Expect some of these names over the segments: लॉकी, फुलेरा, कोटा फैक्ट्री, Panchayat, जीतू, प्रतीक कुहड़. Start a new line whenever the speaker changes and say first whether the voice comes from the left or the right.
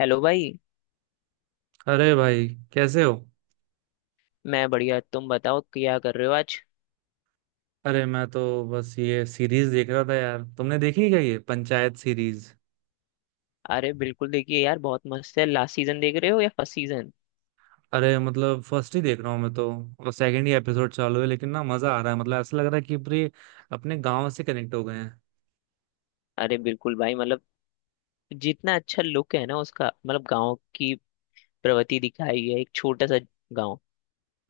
left: Hello भाई।
right: अरे भाई। कैसे हो?
left: मैं बढ़िया तुम बताओ क्या कर रहे हो आज।
right: अरे मैं तो बस ये सीरीज देख रहा था यार। तुमने देखी क्या ये पंचायत सीरीज?
left: अरे बिल्कुल देखिए यार बहुत मस्त है। लास्ट सीजन देख रहे हो या फर्स्ट सीजन?
right: अरे मतलब फर्स्ट ही देख रहा हूँ मैं तो। और सेकंड ही एपिसोड चालू है, लेकिन ना मजा आ रहा है। मतलब ऐसा लग रहा है कि पूरे अपने गांव से कनेक्ट हो गए हैं।
left: अरे बिल्कुल भाई मतलब जितना अच्छा लुक है ना उसका मतलब गांव की प्रवृत्ति दिखाई है। एक छोटा सा गांव।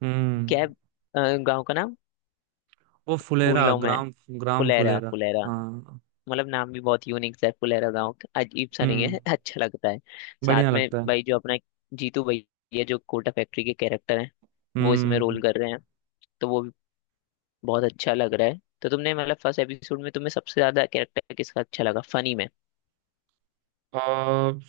right: हम्म।
left: क्या है, गांव का नाम
right: वो
left: भूल
right: फुलेरा
left: रहा हूँ मैं।
right: ग्राम। ग्राम
left: फुलेरा
right: फुलेरा।
left: फुलेरा।
right: हाँ।
left: मतलब नाम भी बहुत यूनिक सा है फुलेरा गांव का। अजीब सा नहीं
right: हम्म,
left: है अच्छा लगता है। साथ
right: बढ़िया
left: में
right: लगता है।
left: भाई जो अपना जीतू भैया जो कोटा फैक्ट्री के कैरेक्टर हैं वो इसमें
right: हम्म।
left: रोल कर रहे हैं। तो वो भी बहुत अच्छा लग रहा है। तो तुमने मतलब फर्स्ट एपिसोड में तुम्हें सबसे ज्यादा कैरेक्टर किसका अच्छा लगा फनी में?
right: अ,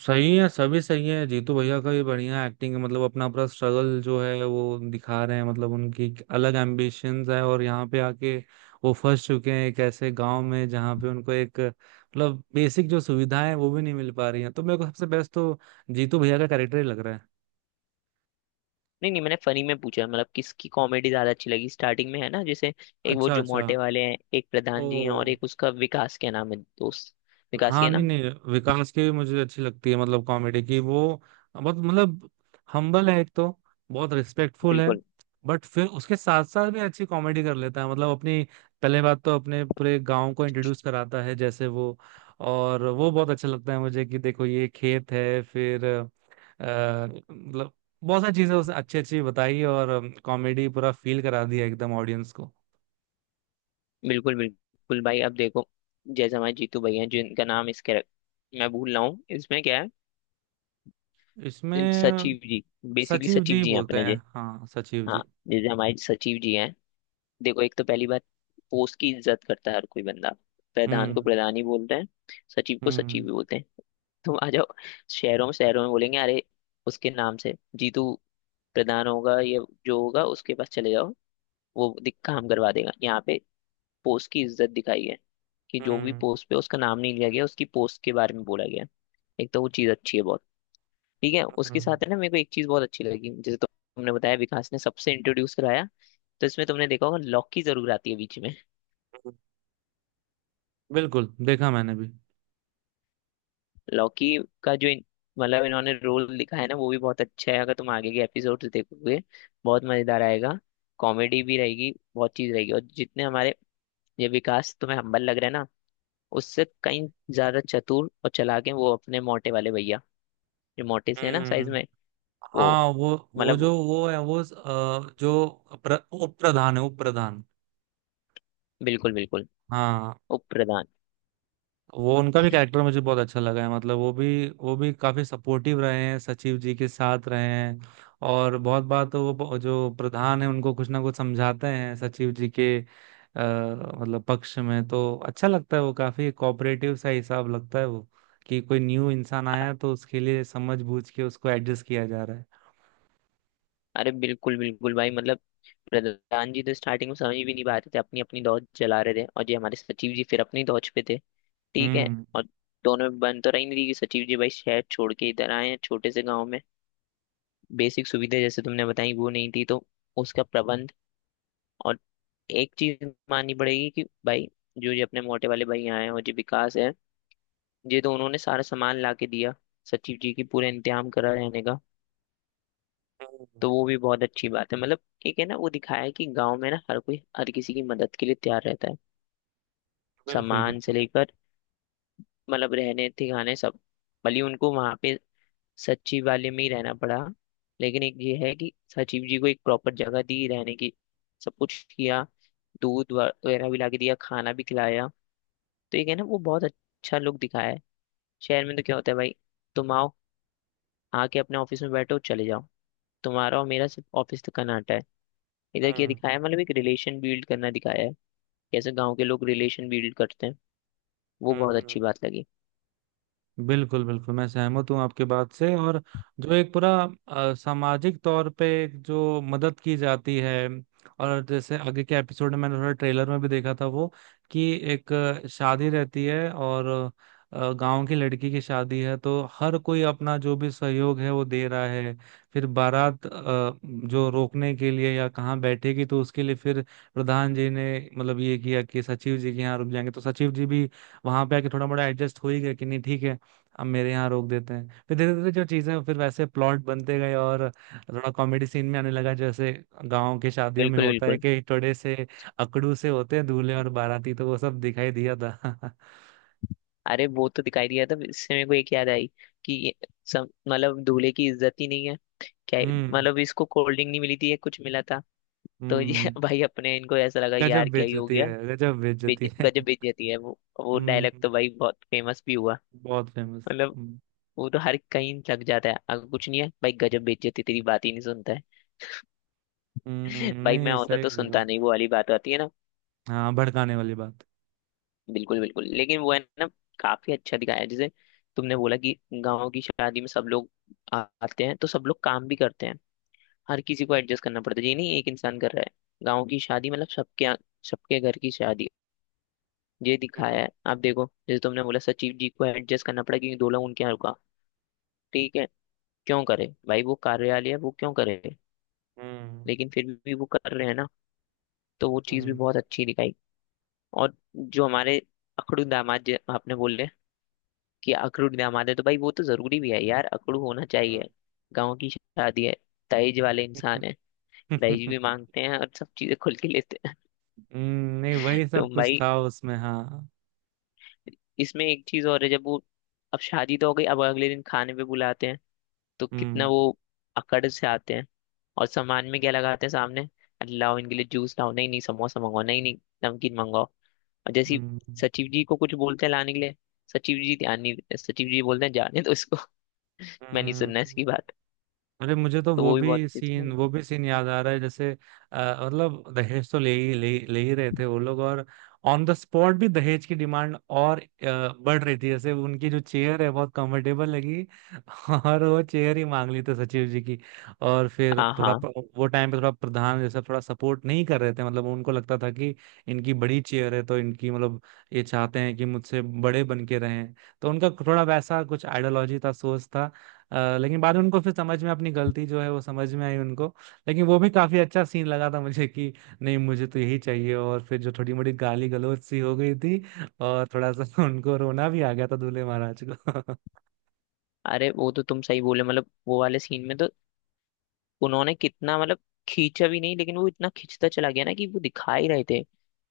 right: सही है, सभी सही है। जीतू भैया का भी बढ़िया एक्टिंग है। मतलब अपना पूरा स्ट्रगल जो है वो दिखा रहे हैं। मतलब उनकी एक अलग एम्बिशंस है और यहाँ पे आके वो फंस चुके हैं एक ऐसे गांव में, जहाँ पे उनको एक मतलब बेसिक जो सुविधाएं हैं, वो भी नहीं मिल पा रही हैं। तो मेरे को सबसे बेस्ट तो जीतू भैया का कैरेक्टर ही लग रहा है।
left: नहीं नहीं, मैंने फनी में पूछा। मतलब किसकी कॉमेडी ज्यादा अच्छी लगी स्टार्टिंग में, है ना? जैसे एक वो
right: अच्छा, अच्छा।
left: जुमोटे वाले हैं, एक
right: ओ।
left: प्रधान जी हैं, और एक उसका विकास, क्या नाम है दोस्त? विकास ही
right: हाँ,
left: है
right: नहीं
left: ना?
right: नहीं विकास की भी मुझे अच्छी लगती है। मतलब कॉमेडी की वो बहुत मतलब हम्बल है एक तो। बहुत रिस्पेक्टफुल है।
left: बिल्कुल
right: बट फिर उसके साथ साथ भी अच्छी कॉमेडी कर लेता है। मतलब अपनी पहले बात तो अपने पूरे गांव को इंट्रोड्यूस कराता है, जैसे वो। और वो बहुत अच्छा लगता है मुझे कि देखो ये खेत है, फिर मतलब बहुत सारी चीजें उसने अच्छी अच्छी बताई और कॉमेडी पूरा फील करा दिया एकदम ऑडियंस को।
left: बिल्कुल बिल्कुल भाई अब देखो। जैसे हमारे जीतू भैया हैं जिनका नाम इस कैरेक्टर मैं भूल रहा हूँ। इसमें क्या है,
right: इसमें
left: सचिव जी। बेसिकली
right: सचिव
left: सचिव
right: जी
left: जी हैं
right: बोलते
left: अपने जे
right: हैं। हाँ, सचिव जी।
left: हाँ, जैसे हमारे सचिव जी हैं। देखो, एक तो पहली बात, पोस्ट की इज्जत करता है हर कोई बंदा। प्रधान को
right: हम्म।
left: प्रधान ही बोलते हैं, सचिव को सचिव
right: हम्म।
left: ही बोलते हैं। तुम आ जाओ शहरों में बोलेंगे अरे उसके नाम से। जीतू, प्रधान होगा या जो होगा उसके पास चले जाओ वो काम करवा देगा यहाँ पे। पोस्ट की इज्जत दिखाई है कि जो भी
right: हम्म।
left: पोस्ट पे, उसका नाम नहीं लिया गया, उसकी पोस्ट के बारे में बोला गया। एक तो वो चीज अच्छी है बहुत। ठीक है,
right: हम्म,
left: उसके
right: हम्म,
left: साथ है ना मेरे को एक चीज बहुत अच्छी लगी। जैसे तुमने बताया विकास ने सबसे इंट्रोड्यूस कराया। तो इसमें तुमने देखा होगा लॉकी जरूर आती है बीच में।
right: बिल्कुल देखा मैंने भी।
left: लॉकी का जो मतलब इन्होंने रोल लिखा है ना वो भी बहुत अच्छा है। अगर तुम आगे के एपिसोड्स देखोगे बहुत मजेदार आएगा। कॉमेडी भी रहेगी, बहुत चीज रहेगी। और जितने हमारे ये विकास तुम्हें हम्बल लग रहा है ना उससे कहीं ज्यादा चतुर और चालाक है वो अपने मोटे वाले भैया, जो मोटे से है ना
right: हम्म।
left: साइज में वो,
right: हाँ, वो
left: मतलब।
right: जो वो है वो जो उप प्रधान है, उप प्रधान।
left: बिल्कुल बिल्कुल।
right: हाँ।
left: उप प्रधान।
right: वो उनका भी कैरेक्टर मुझे बहुत अच्छा लगा है। मतलब वो भी काफी सपोर्टिव रहे हैं, सचिव जी के साथ रहे हैं। और बहुत बार तो वो जो प्रधान है उनको कुछ ना कुछ समझाते हैं सचिव जी के मतलब पक्ष में। तो अच्छा लगता है। वो काफी कोऑपरेटिव सा हिसाब लगता है वो, कि कोई न्यू इंसान
left: अ-
right: आया है, तो उसके लिए समझ बूझ के उसको एडजस्ट किया जा रहा है।
left: अरे बिल्कुल बिल्कुल भाई मतलब, प्रधान जी तो स्टार्टिंग में समझ भी नहीं पाते थे, अपनी अपनी दौड़ चला रहे थे, और ये हमारे सचिव जी फिर अपनी दौड़ पे थे, ठीक है।
right: हम्म।
left: और दोनों में बन तो रही नहीं, रही कि सचिव जी भाई शहर छोड़ के इधर आए हैं छोटे से गांव में। बेसिक सुविधा जैसे तुमने बताई वो नहीं थी तो उसका प्रबंध। और एक चीज माननी पड़ेगी कि भाई, जो ये अपने मोटे वाले भैया हैं और जो विकास है, ये तो उन्होंने सारा सामान ला के दिया, सचिव जी की पूरा इंतजाम करा रहने का।
right: हम्म,
left: तो वो भी बहुत अच्छी बात है मतलब। एक है ना, वो दिखाया है कि गांव में ना हर कोई हर किसी की मदद के लिए तैयार रहता है।
right: बिल्कुल
left: सामान से
right: बिल्कुल।
left: लेकर मतलब रहने ठिकाने सब। भले ही उनको वहां पे सचिव वाले में ही रहना पड़ा, लेकिन एक ये है कि सचिव जी को एक प्रॉपर जगह दी रहने की। सब कुछ किया, दूध वगैरह भी ला के दिया, खाना भी खिलाया। तो ये है ना, वो बहुत अच्छा लुक दिखाया है। शहर में तो क्या होता है भाई? तुम आओ, आके अपने ऑफिस में बैठो, चले जाओ। तुम्हारा और मेरा सिर्फ ऑफिस का नाटा है। इधर क्या
right: हम्म।
left: दिखाया है? मतलब एक रिलेशन बिल्ड करना दिखाया है, कैसे गाँव के लोग रिलेशन बिल्ड करते हैं। वो बहुत
right: हम्म।
left: अच्छी बात लगी।
right: बिल्कुल बिल्कुल। मैं सहमत हूँ आपके बात से। और जो एक पूरा सामाजिक तौर पे एक जो मदद की जाती है, और जैसे आगे के एपिसोड में मैंने थोड़ा ट्रेलर में भी देखा था वो, कि एक शादी रहती है, और गांव की लड़की की शादी है। तो हर कोई अपना जो भी सहयोग है वो दे रहा है। फिर बारात जो रोकने के लिए या कहाँ बैठेगी तो उसके लिए फिर प्रधान जी ने मतलब ये किया कि सचिव जी के यहाँ रुक जाएंगे। तो सचिव जी भी वहां पे आके थोड़ा मोड़ा एडजस्ट हो ही गया कि नहीं ठीक है, अब मेरे यहाँ रोक देते हैं। फिर धीरे धीरे जो चीजें फिर वैसे प्लॉट बनते गए, और थोड़ा कॉमेडी सीन में आने लगा। जैसे गांव के शादियों में
left: बिल्कुल
right: होता है
left: बिल्कुल।
right: कि टोड़े से अकड़ू से होते हैं दूल्हे और बाराती, तो वो सब दिखाई दिया था।
left: अरे वो तो दिखाई दिया था, इससे मेरे को एक याद आई कि ये सब मतलब दूल्हे की इज्जत ही नहीं है क्या?
right: हम्म।
left: मतलब इसको कोल्ड ड्रिंक नहीं मिली थी या कुछ मिला था। तो ये
right: हम्म।
left: भाई अपने इनको ऐसा लगा यार
right: गजब
left: क्या ही हो
right: बेइज्जती
left: गया।
right: है, गजब बेइज्जती है।
left: गजब बेइज्जती है। वो डायलॉग
right: हम्म,
left: तो भाई बहुत फेमस भी हुआ।
right: बहुत फेमस।
left: मतलब
right: हम्म।
left: वो तो हर कहीं लग जाता है। अगर कुछ नहीं है भाई, गजब बेइज्जती, तेरी बात ही नहीं सुनता है। भाई मैं
right: नहीं,
left: होता
right: सही
left: तो
right: कह रहा
left: सुनता
right: हूँ।
left: नहीं, वो वाली बात आती है ना।
right: हाँ, भड़काने वाली बात।
left: बिल्कुल बिल्कुल लेकिन वो है ना, काफी अच्छा दिखाया है। जैसे तुमने बोला कि गाँव की शादी में सब लोग आते हैं, तो सब लोग काम भी करते हैं। हर किसी को एडजस्ट करना पड़ता है, ये नहीं एक इंसान कर रहा है। गाँव की शादी मतलब सबके घर की शादी, ये दिखाया
right: हम्म।
left: है। आप देखो जैसे तुमने बोला, सचिव जी को एडजस्ट करना पड़ा क्योंकि दो लोग उनके यहाँ रुका, ठीक है। क्यों करे भाई, वो कार्यालय है, वो क्यों करे?
right: हम्म।
left: लेकिन फिर भी वो कर रहे हैं ना। तो वो चीज़ भी
right: हम्म।
left: बहुत अच्छी दिखाई। और जो हमारे अखड़ू दामाद, आपने बोले कि अखड़ू दामाद है, तो भाई वो तो जरूरी भी है यार। अखड़ू होना चाहिए, गाँव की शादी है। दहेज वाले
right: हम्म।
left: इंसान है, दहेज भी मांगते हैं और सब चीजें खुल के लेते हैं।
right: नहीं, वही
left: तो
right: सब कुछ
left: भाई
right: था उसमें, हाँ।
left: इसमें एक चीज और है, जब वो, अब शादी तो हो गई, अब अगले दिन खाने पे बुलाते हैं, तो कितना
right: हम्म।
left: वो अकड़ से आते हैं। और सामान में क्या लगाते हैं सामने, लाओ इनके लिए जूस लाओ, नहीं नहीं समोसा मंगाओ, नहीं नहीं नमकीन मंगाओ। और जैसे ही
right: हम्म,
left: सचिव जी को कुछ बोलते हैं लाने के लिए, सचिव जी ध्यान नहीं, सचिव जी बोलते हैं जाने तो इसको। मैं नहीं सुनना
right: हम्म,
left: इसकी बात।
right: अरे मुझे तो
left: तो
right: वो
left: वो भी बहुत
right: भी
left: अच्छी
right: सीन,
left: बात-
right: वो भी सीन याद आ रहा है। जैसे अ, मतलब दहेज तो ले ही रहे थे वो लोग। और ऑन द स्पॉट भी दहेज की डिमांड और बढ़ रही थी। जैसे उनकी जो चेयर है बहुत कंफर्टेबल लगी, और वो चेयर ही मांग ली थी सचिव जी की। और फिर
left: हाँ
right: थोड़ा
left: हाँ,
right: वो टाइम पे थोड़ा प्रधान जैसा थोड़ा सपोर्ट नहीं कर रहे थे। मतलब उनको लगता था कि इनकी बड़ी चेयर है, तो इनकी मतलब ये चाहते हैं कि मुझसे बड़े बन के रहें। तो उनका थोड़ा वैसा कुछ आइडियोलॉजी था, सोच था। लेकिन बाद में उनको फिर समझ में अपनी गलती जो है वो समझ में आई उनको। लेकिन वो भी काफी अच्छा सीन लगा था मुझे, कि नहीं मुझे तो यही चाहिए। और फिर जो थोड़ी मोड़ी गाली गलौज सी हो गई थी, और थोड़ा सा उनको रोना भी आ गया था दूल्हे महाराज को।
left: अरे वो तो तुम सही बोले। मतलब वो वाले सीन में तो उन्होंने कितना मतलब खींचा भी नहीं, लेकिन वो इतना खींचता चला गया ना, कि वो दिखा ही रहे थे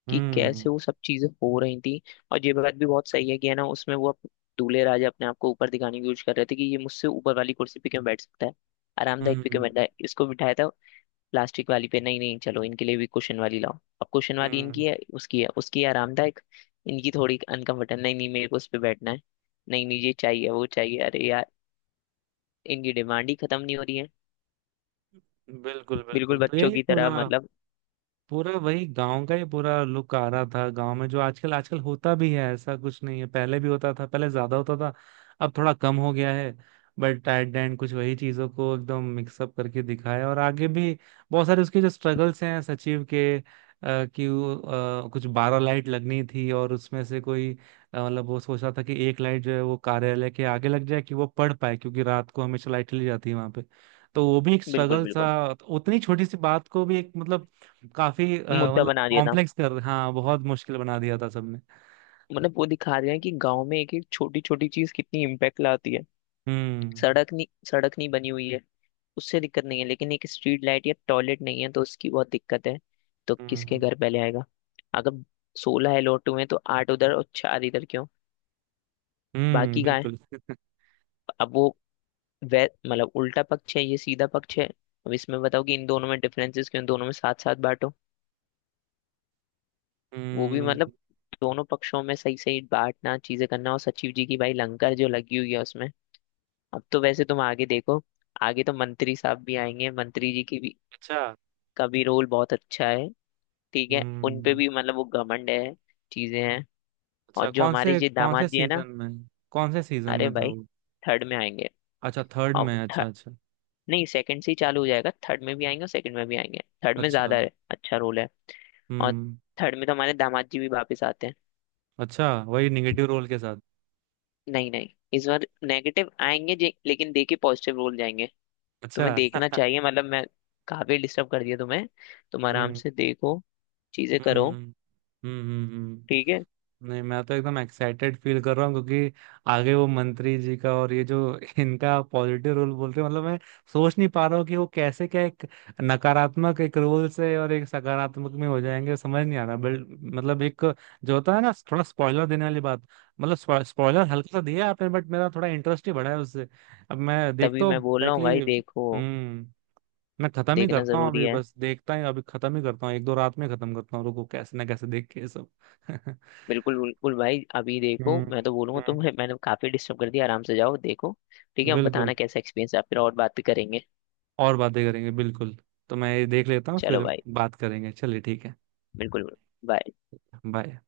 left: कि
right: हम्म।
left: कैसे वो सब चीजें हो रही थी। और ये बात भी बहुत सही है कि है ना, उसमें वो दूल्हे राजा अपने आप को ऊपर दिखाने की कोशिश कर रहे थे कि ये मुझसे ऊपर वाली कुर्सी पे क्यों बैठ सकता है? आरामदायक पे क्यों
right: हम्म।
left: बैठा है? इसको बिठाया था प्लास्टिक वाली पे, नहीं नहीं चलो इनके लिए भी कुशन वाली लाओ। अब कुशन वाली,
right: हम्म।
left: इनकी है, उसकी है, उसकी है, आरामदायक। इनकी थोड़ी अनकंफर्टेबल, नहीं नहीं मेरे को उस पे बैठना है। नहीं नहीं ये चाहिए वो चाहिए, अरे यार इनकी डिमांड ही खत्म नहीं हो रही है।
right: बिल्कुल
left: बिल्कुल
right: बिल्कुल। तो
left: बच्चों
right: यही
left: की
right: पूरा,
left: तरह
right: हाँ,
left: मतलब।
right: पूरा वही गांव का ही पूरा लुक आ रहा था। गांव में जो आजकल आजकल होता भी है, ऐसा कुछ नहीं है, पहले भी होता था, पहले ज्यादा होता था, अब थोड़ा कम हो गया है। बट एट द एंड कुछ वही चीजों को एकदम मिक्सअप करके दिखाया। और आगे भी बहुत सारे उसके जो स्ट्रगल्स हैं सचिव के कि वो, कुछ 12 लाइट लगनी थी और उसमें से कोई मतलब वो सोच रहा था कि एक लाइट जो है वो कार्यालय के आगे लग जाए कि वो पढ़ पाए, क्योंकि रात को हमेशा लाइट चली जाती है वहां पे। तो वो भी एक
left: बिल्कुल
right: स्ट्रगल
left: बिल्कुल
right: था। तो उतनी छोटी सी बात को भी एक मतलब काफी
left: मुद्दा
right: मतलब
left: बना दिया था।
right: कॉम्प्लेक्स कर, हाँ बहुत मुश्किल बना दिया था सबने।
left: मतलब वो दिखा रहे हैं कि गांव में एक एक छोटी छोटी चीज कितनी इम्पैक्ट लाती है।
right: हम्म।
left: सड़क नहीं, सड़क नहीं बनी हुई है, उससे दिक्कत नहीं है, लेकिन एक स्ट्रीट लाइट या टॉयलेट नहीं है तो उसकी बहुत दिक्कत है। तो किसके
right: हम्म।
left: घर पहले आएगा? अगर 16 है लोट हुए हैं, तो आठ उधर और चार इधर क्यों?
right: हम्म।
left: बाकी कहाँ है?
right: बिल्कुल।
left: अब वो, वे मतलब उल्टा पक्ष है, ये सीधा पक्ष है, अब इसमें बताओ कि इन दोनों में डिफरेंसेस क्यों? दोनों में साथ साथ बांटो। वो भी मतलब
right: हम्म।
left: दोनों पक्षों में सही सही बांटना, चीजें करना। और सचिव जी की भाई लंगर जो लगी हुई है उसमें। अब तो वैसे तुम आगे देखो। आगे तो मंत्री साहब भी आएंगे, मंत्री जी की भी,
right: अच्छा।
left: का भी रोल बहुत अच्छा है, ठीक है। उन पे
right: हम्म।
left: भी मतलब वो घमंड है, चीजें हैं। और
right: अच्छा,
left: जो
right: कौन
left: हमारे
right: से
left: ये
right: कौन से
left: दामाद जी है ना,
right: सीजन में? कौन से सीजन
left: अरे
right: में था
left: भाई
right: वो?
left: थर्ड में आएंगे।
right: अच्छा, थर्ड
left: और
right: में। अच्छा,
left: थर्ड,
right: अच्छा।
left: नहीं, सेकंड से ही चालू हो जाएगा। थर्ड में भी आएंगे और सेकंड में भी आएंगे, थर्ड में ज्यादा
right: अच्छा।
left: है, अच्छा रोल है। और
right: हम्म।
left: थर्ड में तो हमारे दामाद जी भी वापस आते हैं।
right: अच्छा, वही निगेटिव रोल के साथ?
left: नहीं नहीं, इस बार नेगेटिव आएंगे लेकिन देके पॉजिटिव रोल जाएंगे। तुम्हें
right: अच्छा।
left: देखना चाहिए मतलब। मैं काफी डिस्टर्ब कर दिया तुम्हें, तुम आराम
right: हम्म।
left: से देखो, चीजें करो,
right: हम्म। हम्म। हम्म। हम्म।
left: ठीक है।
right: नहीं, मैं तो एकदम एक्साइटेड फील कर रहा हूँ, क्योंकि आगे वो मंत्री जी का, और ये जो इनका पॉजिटिव रोल बोल रहे हैं, मतलब मैं सोच नहीं पा रहा हूँ कि वो कैसे क्या एक नकारात्मक एक रोल से और एक सकारात्मक में हो जाएंगे, समझ नहीं आ रहा, मतलब एक जो होता है ना, थोड़ा स्पॉइलर देने वाली बात। मतलब स्पॉइलर हल्का सा दिया आपने, बट मेरा थोड़ा इंटरेस्ट ही बढ़ा है उससे। अब मैं
left: तभी
right: देखता
left: मैं
right: हूँ
left: बोल रहा हूँ
right: डायरेक्टली।
left: भाई, देखो,
right: हम्म। मैं खत्म ही
left: देखना
right: करता हूँ
left: जरूरी
right: अभी,
left: है।
right: बस देखता ही अभी, खत्म ही करता हूँ, एक दो रात में खत्म करता हूँ। रुको, कैसे ना कैसे देख के ये सब।
left: बिल्कुल बिल्कुल भाई अभी देखो।
right: हम्म।
left: मैं तो बोलूंगा
right: हम्म।
left: तुम्हें, मैंने काफी डिस्टर्ब कर दिया, आराम से जाओ देखो, ठीक है। हम
right: बिल्कुल।
left: बताना कैसा एक्सपीरियंस है फिर और बात भी करेंगे।
right: और बातें करेंगे, बिल्कुल। तो मैं ये देख लेता हूँ
left: चलो
right: फिर।
left: भाई,
right: बात करेंगे। चलिए, ठीक है।
left: बिल्कुल। बाय।
right: बाय।